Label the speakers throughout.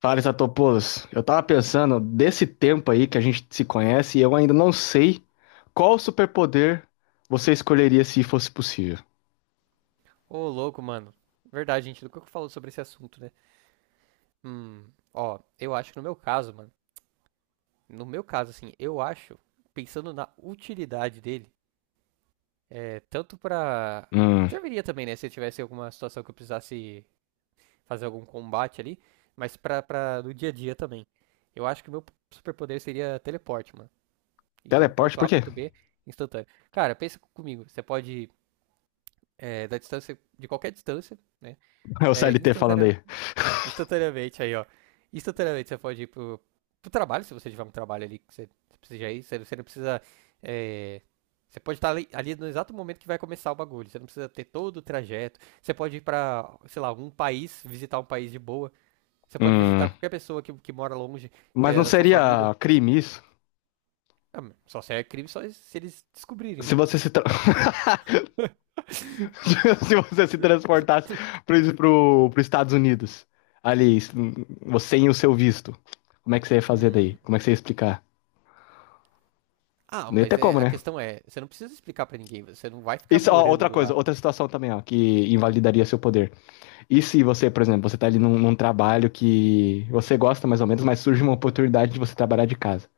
Speaker 1: Fala, Statopoulos. Eu tava pensando desse tempo aí que a gente se conhece e eu ainda não sei qual superpoder você escolheria se fosse possível.
Speaker 2: Ô, louco, mano. Verdade, gente. Do que eu falo sobre esse assunto, né? Hum, Ó, eu acho que no meu caso, mano. No meu caso, assim, eu acho, pensando na utilidade dele, tanto pra.
Speaker 1: Hum,
Speaker 2: Serviria também, né? Se eu tivesse alguma situação que eu precisasse fazer algum combate ali, mas pra no dia a dia também. Eu acho que o meu superpoder seria teleporte, mano. E de um
Speaker 1: teleporte,
Speaker 2: ponto
Speaker 1: por
Speaker 2: A pro
Speaker 1: quê?
Speaker 2: outro B instantâneo. Cara, pensa comigo. Você pode, da distância, de qualquer distância, né?
Speaker 1: É o
Speaker 2: É,
Speaker 1: CLT falando
Speaker 2: instantânea-
Speaker 1: aí.
Speaker 2: Instantaneamente aí, ó. Instantaneamente você pode ir pro trabalho, se você tiver um trabalho ali que você precisa ir, você não precisa. é, Você pode estar ali no exato momento que vai começar o bagulho. Você não precisa ter todo o trajeto. Você pode ir pra, sei lá, algum país, visitar um país de boa. Você pode visitar
Speaker 1: Hum,
Speaker 2: qualquer pessoa que mora longe, que
Speaker 1: mas
Speaker 2: é
Speaker 1: não
Speaker 2: da sua família.
Speaker 1: seria crime isso?
Speaker 2: Ah, só se é crime só se eles descobrirem,
Speaker 1: Se
Speaker 2: né?
Speaker 1: você se, tra- Se você se transportasse pro Estados Unidos, ali, você e o seu visto, como é que você ia fazer daí?
Speaker 2: Hum.
Speaker 1: Como é que você ia explicar?
Speaker 2: Ah,
Speaker 1: Não ia
Speaker 2: mas
Speaker 1: ter
Speaker 2: é,
Speaker 1: como,
Speaker 2: a
Speaker 1: né?
Speaker 2: questão é, você não precisa explicar pra ninguém, você não vai ficar
Speaker 1: Isso, ó, outra
Speaker 2: morando
Speaker 1: coisa,
Speaker 2: lá.
Speaker 1: outra situação também, ó, que invalidaria seu poder. E se você, por exemplo, você tá ali num trabalho que você gosta mais ou menos, mas surge uma oportunidade de você trabalhar de casa.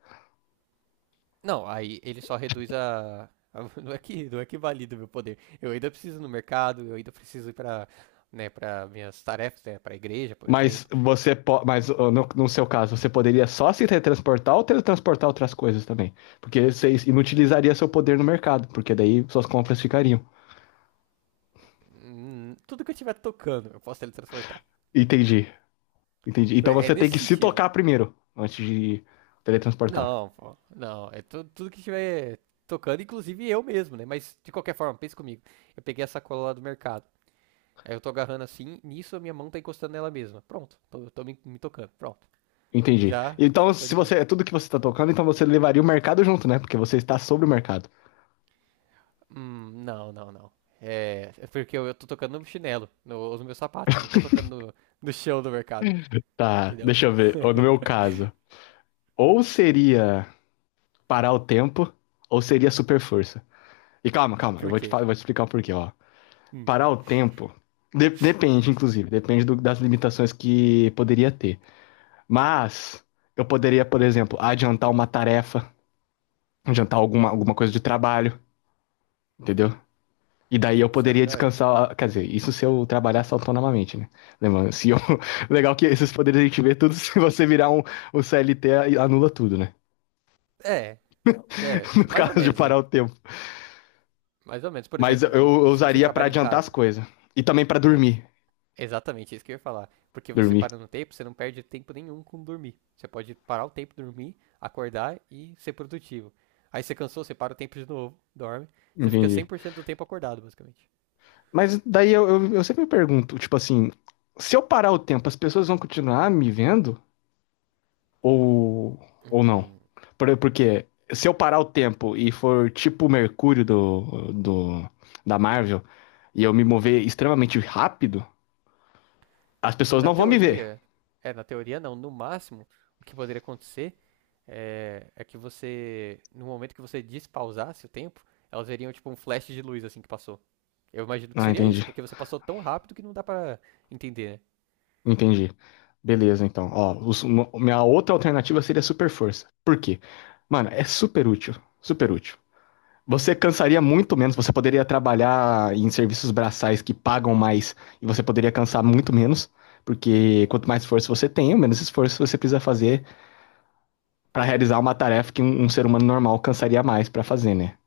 Speaker 2: Não, aí ele só reduz a. a- Não é não é que valida o meu poder. Eu ainda preciso ir no mercado, eu ainda preciso ir para, né, para minhas tarefas, né, para a igreja, por exemplo.
Speaker 1: Mas ó, no seu caso, você poderia só se teletransportar ou teletransportar outras coisas também? Porque você inutilizaria seu poder no mercado, porque daí suas compras ficariam.
Speaker 2: Tudo que eu estiver tocando, eu posso teletransportar.
Speaker 1: Entendi, entendi.
Speaker 2: Por-
Speaker 1: Então
Speaker 2: É
Speaker 1: você tem
Speaker 2: nesse
Speaker 1: que se
Speaker 2: sentido.
Speaker 1: tocar primeiro, antes de teletransportar.
Speaker 2: Não, pô, não, é tu- tudo que estiver tocando, inclusive eu mesmo, né? Mas de qualquer forma, pensa comigo. Eu peguei essa cola lá do mercado. Aí eu tô agarrando assim, nisso a minha mão tá encostando nela mesma. Pronto, tô me tocando, pronto.
Speaker 1: Entendi.
Speaker 2: Já,
Speaker 1: Então,
Speaker 2: já tô de
Speaker 1: se você
Speaker 2: boa.
Speaker 1: é tudo que você tá tocando, então você levaria o mercado junto, né? Porque você está sobre o mercado.
Speaker 2: Não, não, não. É, é porque eu tô tocando no chinelo, no meu sapato. Não tô tocando no chão do mercado,
Speaker 1: Tá,
Speaker 2: entendeu?
Speaker 1: deixa eu ver. Ó, no meu caso, ou seria parar o tempo, ou seria super força. E calma, calma,
Speaker 2: Por quê?
Speaker 1: eu vou te explicar o porquê, ó.
Speaker 2: Hum,
Speaker 1: Parar o tempo depende, inclusive, depende das limitações que poderia ter. Mas eu poderia, por exemplo, adiantar uma tarefa, adiantar alguma, alguma coisa de trabalho, entendeu? E daí eu
Speaker 2: isso é
Speaker 1: poderia
Speaker 2: verdade?
Speaker 1: descansar, quer dizer, isso se eu trabalhasse autonomamente, né? Lembrando, se eu... Legal que esses poderes a gente vê tudo, se você virar um CLT, anula tudo, né?
Speaker 2: É, é,
Speaker 1: No
Speaker 2: mais ou
Speaker 1: caso de
Speaker 2: menos, né?
Speaker 1: parar o tempo.
Speaker 2: Mais ou menos. Por
Speaker 1: Mas eu,
Speaker 2: exemplo, vo-
Speaker 1: eu
Speaker 2: se você
Speaker 1: usaria pra
Speaker 2: trabalha em
Speaker 1: adiantar as
Speaker 2: casa,
Speaker 1: coisas. E também pra
Speaker 2: bom,
Speaker 1: dormir.
Speaker 2: exatamente isso que eu ia falar. Porque você
Speaker 1: Dormir.
Speaker 2: para no tempo, você não perde tempo nenhum com dormir. Você pode parar o tempo, dormir, acordar e ser produtivo. Aí você cansou, você para o tempo de novo, dorme. Você fica
Speaker 1: Entendi.
Speaker 2: 100% do tempo acordado, basicamente.
Speaker 1: Mas daí eu sempre me pergunto, tipo assim, se eu parar o tempo, as pessoas vão continuar me vendo? Ou, ou não?
Speaker 2: Hum.
Speaker 1: Porque se eu parar o tempo e for tipo o Mercúrio da Marvel, e eu me mover extremamente rápido, as pessoas
Speaker 2: Na
Speaker 1: não vão me ver.
Speaker 2: teoria, é, na teoria não, no máximo, o que poderia acontecer é que no momento que você despausasse o tempo, elas veriam tipo um flash de luz assim que passou. Eu imagino que
Speaker 1: Ah,
Speaker 2: seria isso,
Speaker 1: entendi.
Speaker 2: porque você passou tão rápido que não dá pra entender, né?
Speaker 1: Entendi. Beleza, então. Ó, minha outra alternativa seria super força. Por quê? Mano, é super útil. Super útil. Você cansaria muito menos, você poderia trabalhar em serviços braçais que pagam mais e você poderia cansar muito menos, porque quanto mais força você tem, menos esforço você precisa fazer para realizar uma tarefa que um ser humano normal cansaria mais para fazer, né?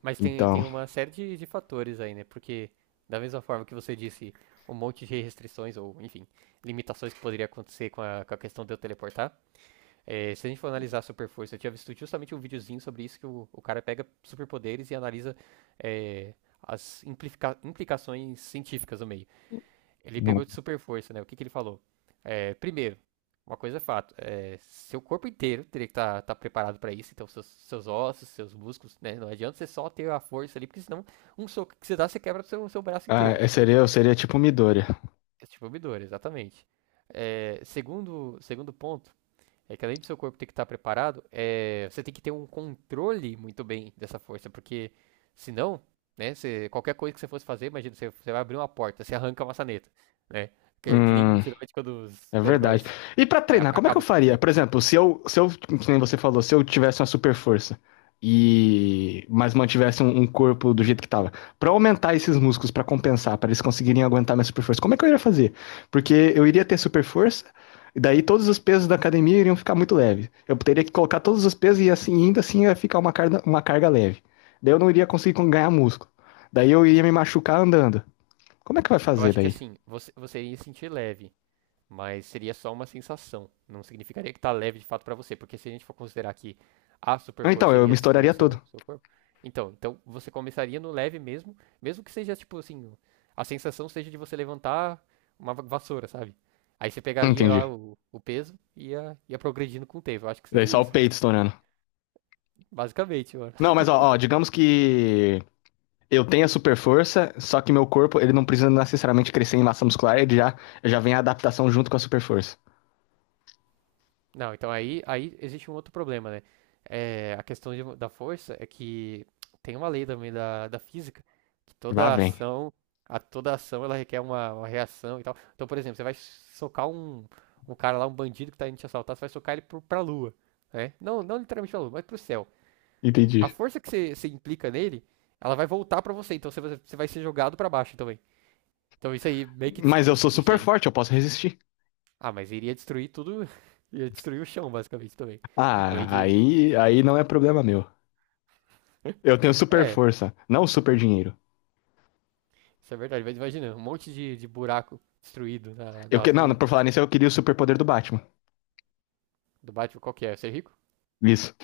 Speaker 2: Mas tem
Speaker 1: Então,
Speaker 2: uma série de fatores aí, né? Porque, da mesma forma que você disse um monte de restrições, ou enfim, limitações que poderia acontecer com com a questão de eu teleportar. É, se a gente for analisar Super Força, eu tinha visto justamente um videozinho sobre isso, que o cara pega superpoderes e analisa é, as implica- implicações científicas no meio. Ele pegou de Super Força, né? O que que ele falou? É, primeiro, uma coisa é fato, é, seu corpo inteiro teria que estar preparado para isso, então seus ossos, seus músculos, né? Não adianta você só ter a força ali, porque senão um soco que você dá, você quebra o seu braço
Speaker 1: ah,
Speaker 2: inteiro,
Speaker 1: eu
Speaker 2: né?
Speaker 1: seria, eu seria tipo um Midoriya.
Speaker 2: É tipo o Midori, exatamente. É, segundo ponto, é que além do seu corpo ter que estar preparado, é, você tem que ter um controle muito bem dessa força, porque senão, né, você, qualquer coisa que você fosse fazer, imagina, você vai abrir uma porta, você arranca a maçaneta, né? Que nem
Speaker 1: Hum.
Speaker 2: geralmente quando os
Speaker 1: É verdade.
Speaker 2: super-heróis
Speaker 1: E pra
Speaker 2: é,
Speaker 1: treinar, como é que
Speaker 2: acabam
Speaker 1: eu
Speaker 2: de
Speaker 1: faria?
Speaker 2: descobrir.
Speaker 1: Por exemplo, se eu, se eu, que nem você falou, se eu tivesse uma super força e mas mantivesse um corpo do jeito que tava, pra aumentar esses músculos pra compensar, pra eles conseguirem aguentar minha super força, como é que eu iria fazer? Porque eu iria ter super força e daí todos os pesos da academia iriam ficar muito leves. Eu teria que colocar todos os pesos e assim ainda assim ia ficar uma carga leve. Daí eu não iria ganhar músculo. Daí eu iria me machucar andando. Como é que vai
Speaker 2: Eu
Speaker 1: fazer
Speaker 2: acho que
Speaker 1: daí?
Speaker 2: assim, você iria se sentir leve. Mas seria só uma sensação. Não significaria que tá leve de fato para você, porque se a gente for considerar que a super
Speaker 1: Então,
Speaker 2: força
Speaker 1: eu me
Speaker 2: iria destruir
Speaker 1: estouraria todo.
Speaker 2: seu corpo, então você começaria no leve mesmo, mesmo que seja tipo assim, a sensação seja de você levantar uma va- vassoura, sabe? Aí você pegaria lá
Speaker 1: Entendi.
Speaker 2: o peso e ia progredindo com o tempo. Eu acho que
Speaker 1: Daí
Speaker 2: seria
Speaker 1: só o
Speaker 2: isso, mano.
Speaker 1: peito estourando.
Speaker 2: Basicamente, mano.
Speaker 1: Não, mas ó, ó, digamos que eu tenha super força, só que meu corpo, ele não precisa necessariamente crescer em massa muscular, ele já, já vem a adaptação junto com a super força.
Speaker 2: Não, então aí existe um outro problema, né? É, a questão de- da força é que tem uma lei também da física que
Speaker 1: Lá
Speaker 2: toda
Speaker 1: vem.
Speaker 2: ação, a toda ação ela requer uma reação e tal. Então, por exemplo, você vai socar um cara lá, um bandido que tá indo te assaltar, você vai socar ele pra lua, né? Não, não literalmente pra lua, mas pro céu. A
Speaker 1: Entendi.
Speaker 2: força que você implica nele, ela vai voltar pra você, então você vai ser jogado pra baixo também. Então isso aí meio que
Speaker 1: Mas eu
Speaker 2: tipo,
Speaker 1: sou
Speaker 2: não
Speaker 1: super
Speaker 2: sei.
Speaker 1: forte, eu posso resistir.
Speaker 2: Ah, mas iria destruir tudo, ia destruir o chão basicamente também. Além
Speaker 1: Ah,
Speaker 2: de
Speaker 1: aí não é problema meu. Eu tenho super
Speaker 2: é,
Speaker 1: força, não super dinheiro.
Speaker 2: isso é verdade. Mas imagina, um monte de buraco destruído
Speaker 1: Eu
Speaker 2: na
Speaker 1: que, não,
Speaker 2: rua
Speaker 1: por falar nisso, eu queria o superpoder do Batman.
Speaker 2: do Batman. Qual que é? Ser rico?
Speaker 1: Isso.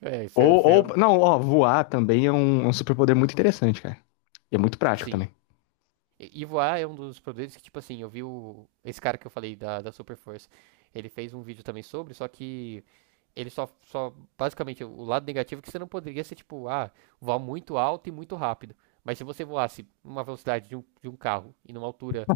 Speaker 2: É, isso é, isso
Speaker 1: Ou
Speaker 2: é-
Speaker 1: não, ó, voar também é um superpoder muito interessante, cara. E é muito prático
Speaker 2: Sim.
Speaker 1: também.
Speaker 2: E voar é um dos poderes que, tipo assim, eu vi o... Esse cara que eu falei da Super Force. Ele fez um vídeo também sobre, só que ele só, só. Basicamente, o lado negativo é que você não poderia ser, tipo, ah, voar muito alto e muito rápido. Mas se você voasse uma velocidade de um carro e numa altura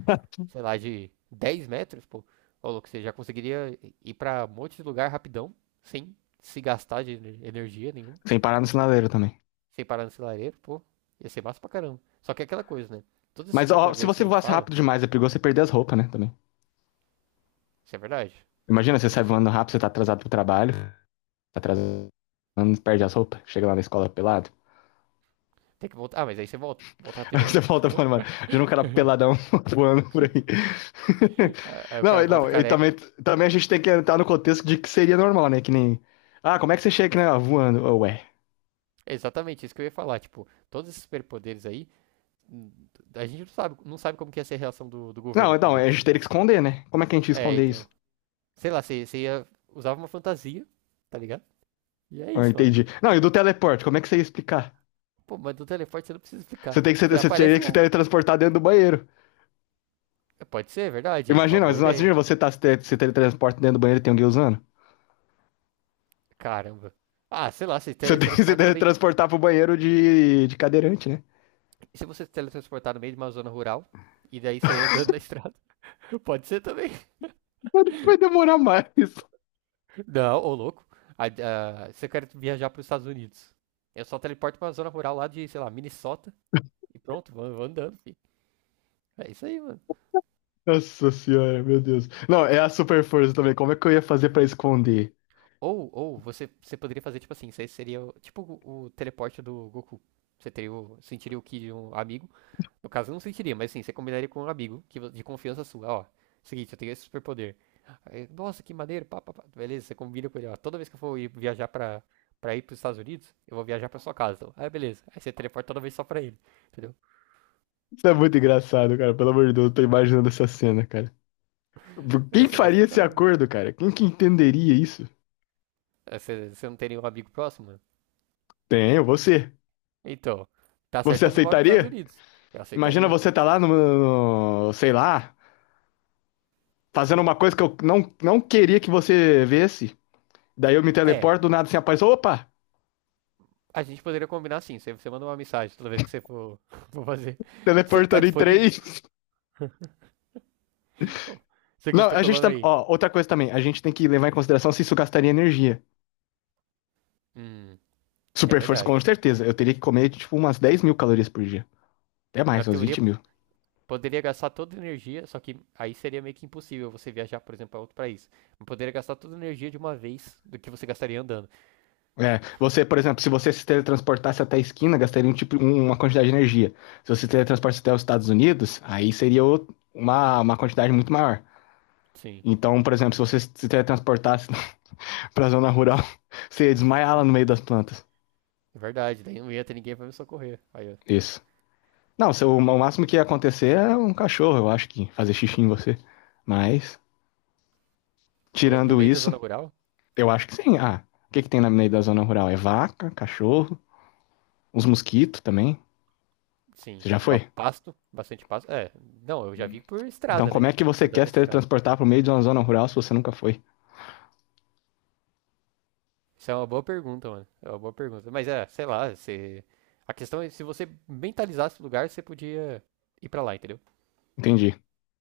Speaker 2: sei lá, de 10 metros, pô, ô louco, você já conseguiria ir pra um monte de lugar rapidão, sem se gastar de ener- energia nenhuma,
Speaker 1: Sem parar no sinaleiro também.
Speaker 2: sem parar no lareiro, pô, ia ser massa pra caramba. Só que é aquela coisa, né? Todos esses
Speaker 1: Mas ó, se
Speaker 2: superpoderes que
Speaker 1: você
Speaker 2: a gente
Speaker 1: voasse
Speaker 2: fala,
Speaker 1: rápido demais, é perigoso você perder as roupas, né? Também.
Speaker 2: isso é verdade.
Speaker 1: Imagina, você
Speaker 2: É
Speaker 1: sai
Speaker 2: só-
Speaker 1: voando rápido, você tá atrasado pro trabalho, tá atrasado, perde as roupas, chega lá na escola pelado.
Speaker 2: Tem que voltar. Ah, mas aí você volta. Volta
Speaker 1: Aí
Speaker 2: rapidão.
Speaker 1: você volta falando, mano, já não um cara peladão voando por aí.
Speaker 2: Ah, aí o
Speaker 1: Não,
Speaker 2: cara
Speaker 1: e
Speaker 2: volta
Speaker 1: não, e
Speaker 2: careca.
Speaker 1: também, também a gente tem que entrar no contexto de que seria normal, né? Que nem. Ah, como é que você chega aqui, né? Ah, voando, oh, ué.
Speaker 2: É exatamente isso que eu ia falar. Tipo, todos esses superpoderes aí, hum, a gente não sabe, não sabe como que ia ser a reação do, do
Speaker 1: Não,
Speaker 2: governo, por
Speaker 1: então, a
Speaker 2: exemplo, se
Speaker 1: gente teria que
Speaker 2: isso.
Speaker 1: esconder, né? Como é que a gente ia
Speaker 2: É,
Speaker 1: esconder
Speaker 2: então.
Speaker 1: isso?
Speaker 2: Sei lá, você ia. Usava uma fantasia, tá ligado? E é
Speaker 1: Ah,
Speaker 2: isso, mano.
Speaker 1: entendi. Não, e do teleporte, como é que você ia explicar?
Speaker 2: Pô, mas do teleporte você não precisa
Speaker 1: Você
Speaker 2: explicar.
Speaker 1: tem que ser,
Speaker 2: Você
Speaker 1: você teria
Speaker 2: aparece
Speaker 1: que se
Speaker 2: lá.
Speaker 1: teletransportar dentro do banheiro.
Speaker 2: Pode ser, é verdade. Uma
Speaker 1: Imagina,
Speaker 2: boa
Speaker 1: mas
Speaker 2: ideia.
Speaker 1: imagina você tá se, te- se teletransporta dentro do banheiro e tem alguém usando.
Speaker 2: Caramba. Ah, sei lá, você
Speaker 1: Você tem que se
Speaker 2: teletransporta no meio.
Speaker 1: teletransportar pro banheiro de cadeirante, né?
Speaker 2: Se você se teletransportar no meio de uma zona rural e daí sair andando na estrada, pode ser também.
Speaker 1: Mas vai demorar mais.
Speaker 2: Não, ô louco. Ah, se eu quero viajar para os Estados Unidos, eu só teleporto para uma zona rural lá de, sei lá, Minnesota e pronto, vou andando, fi. É isso aí, mano.
Speaker 1: Nossa senhora, meu Deus. Não, é a super força também. Como é que eu ia fazer pra esconder?
Speaker 2: Ou você poderia fazer tipo assim, você seria o- tipo o teleporte do Goku. Você teria o, sentiria o ki de um amigo. No caso, eu não sentiria, mas sim, você combinaria com um amigo que, de confiança sua. Ó, seguinte, eu tenho esse superpoder. Aí, nossa, que maneiro, pá, pá, pá. Beleza, você combina com ele, ó. Toda vez que eu for ir viajar pra, pra ir pros Estados Unidos, eu vou viajar pra sua casa. Então. Aí, beleza. Aí você teleporta toda vez só pra ele, entendeu?
Speaker 1: Isso é muito engraçado, cara. Pelo amor de Deus, eu tô imaginando essa cena, cara.
Speaker 2: Ia
Speaker 1: Quem
Speaker 2: ser massa
Speaker 1: faria
Speaker 2: pra
Speaker 1: esse
Speaker 2: caramba.
Speaker 1: acordo, cara? Quem que entenderia isso?
Speaker 2: Aí você, você não tem nenhum amigo próximo, mano?
Speaker 1: Tenho, você.
Speaker 2: Então, tá certo
Speaker 1: Você
Speaker 2: que eu não moro nos Estados
Speaker 1: aceitaria?
Speaker 2: Unidos. Eu
Speaker 1: Imagina
Speaker 2: aceitaria,
Speaker 1: você
Speaker 2: pô.
Speaker 1: tá lá sei lá, fazendo uma coisa que eu não queria que você visse. Daí eu me
Speaker 2: É,
Speaker 1: teleporto, do nada assim aparece, opa,
Speaker 2: a gente poderia combinar assim. Você manda uma mensagem toda vez que você for, for fazer. Você tá
Speaker 1: teleportando em
Speaker 2: disponível?
Speaker 1: três.
Speaker 2: Ô, seguinte,
Speaker 1: Não,
Speaker 2: tô
Speaker 1: a gente
Speaker 2: colando
Speaker 1: também,
Speaker 2: aí.
Speaker 1: ó, outra coisa também, a gente tem que levar em consideração se isso gastaria energia.
Speaker 2: Hum, é
Speaker 1: Super força, com
Speaker 2: verdade.
Speaker 1: certeza. Eu teria que comer, tipo, umas 10.000 calorias por dia. Até
Speaker 2: Na
Speaker 1: mais, umas
Speaker 2: teoria,
Speaker 1: 20.000.
Speaker 2: poderia gastar toda a energia, só que aí seria meio que impossível você viajar, por exemplo, para outro país. Mas poderia gastar toda a energia de uma vez do que você gastaria andando.
Speaker 1: É, você, por exemplo, se você se teletransportasse até a esquina, gastaria uma quantidade de energia. Se você se teletransportasse até os Estados Unidos, aí seria uma quantidade muito maior.
Speaker 2: Sim,
Speaker 1: Então, por exemplo, se você se teletransportasse para a zona rural, você ia desmaiar lá no meio das plantas.
Speaker 2: é verdade. Daí não ia ter ninguém para me socorrer. Aí, ó,
Speaker 1: Isso. Não, se o, o máximo que ia acontecer é um cachorro, eu acho que fazer xixi em você. Mas,
Speaker 2: no
Speaker 1: tirando
Speaker 2: meio da
Speaker 1: isso,
Speaker 2: zona rural,
Speaker 1: eu acho que sim. Ah, o que que tem na meio da zona rural? É vaca, cachorro, uns mosquitos também.
Speaker 2: sim,
Speaker 1: Você já
Speaker 2: e ba-
Speaker 1: foi?
Speaker 2: pasto, bastante pasto. É, não, eu já vi por
Speaker 1: Então,
Speaker 2: estrada,
Speaker 1: como
Speaker 2: né?
Speaker 1: é que você
Speaker 2: Andando
Speaker 1: quer
Speaker 2: na
Speaker 1: se
Speaker 2: estrada.
Speaker 1: teletransportar para o meio de uma zona rural se você nunca foi?
Speaker 2: Isso é uma boa pergunta, mano. É uma boa pergunta. Mas é, sei lá, se... a questão é se você mentalizasse o lugar, você podia ir para lá, entendeu?
Speaker 1: Entendi.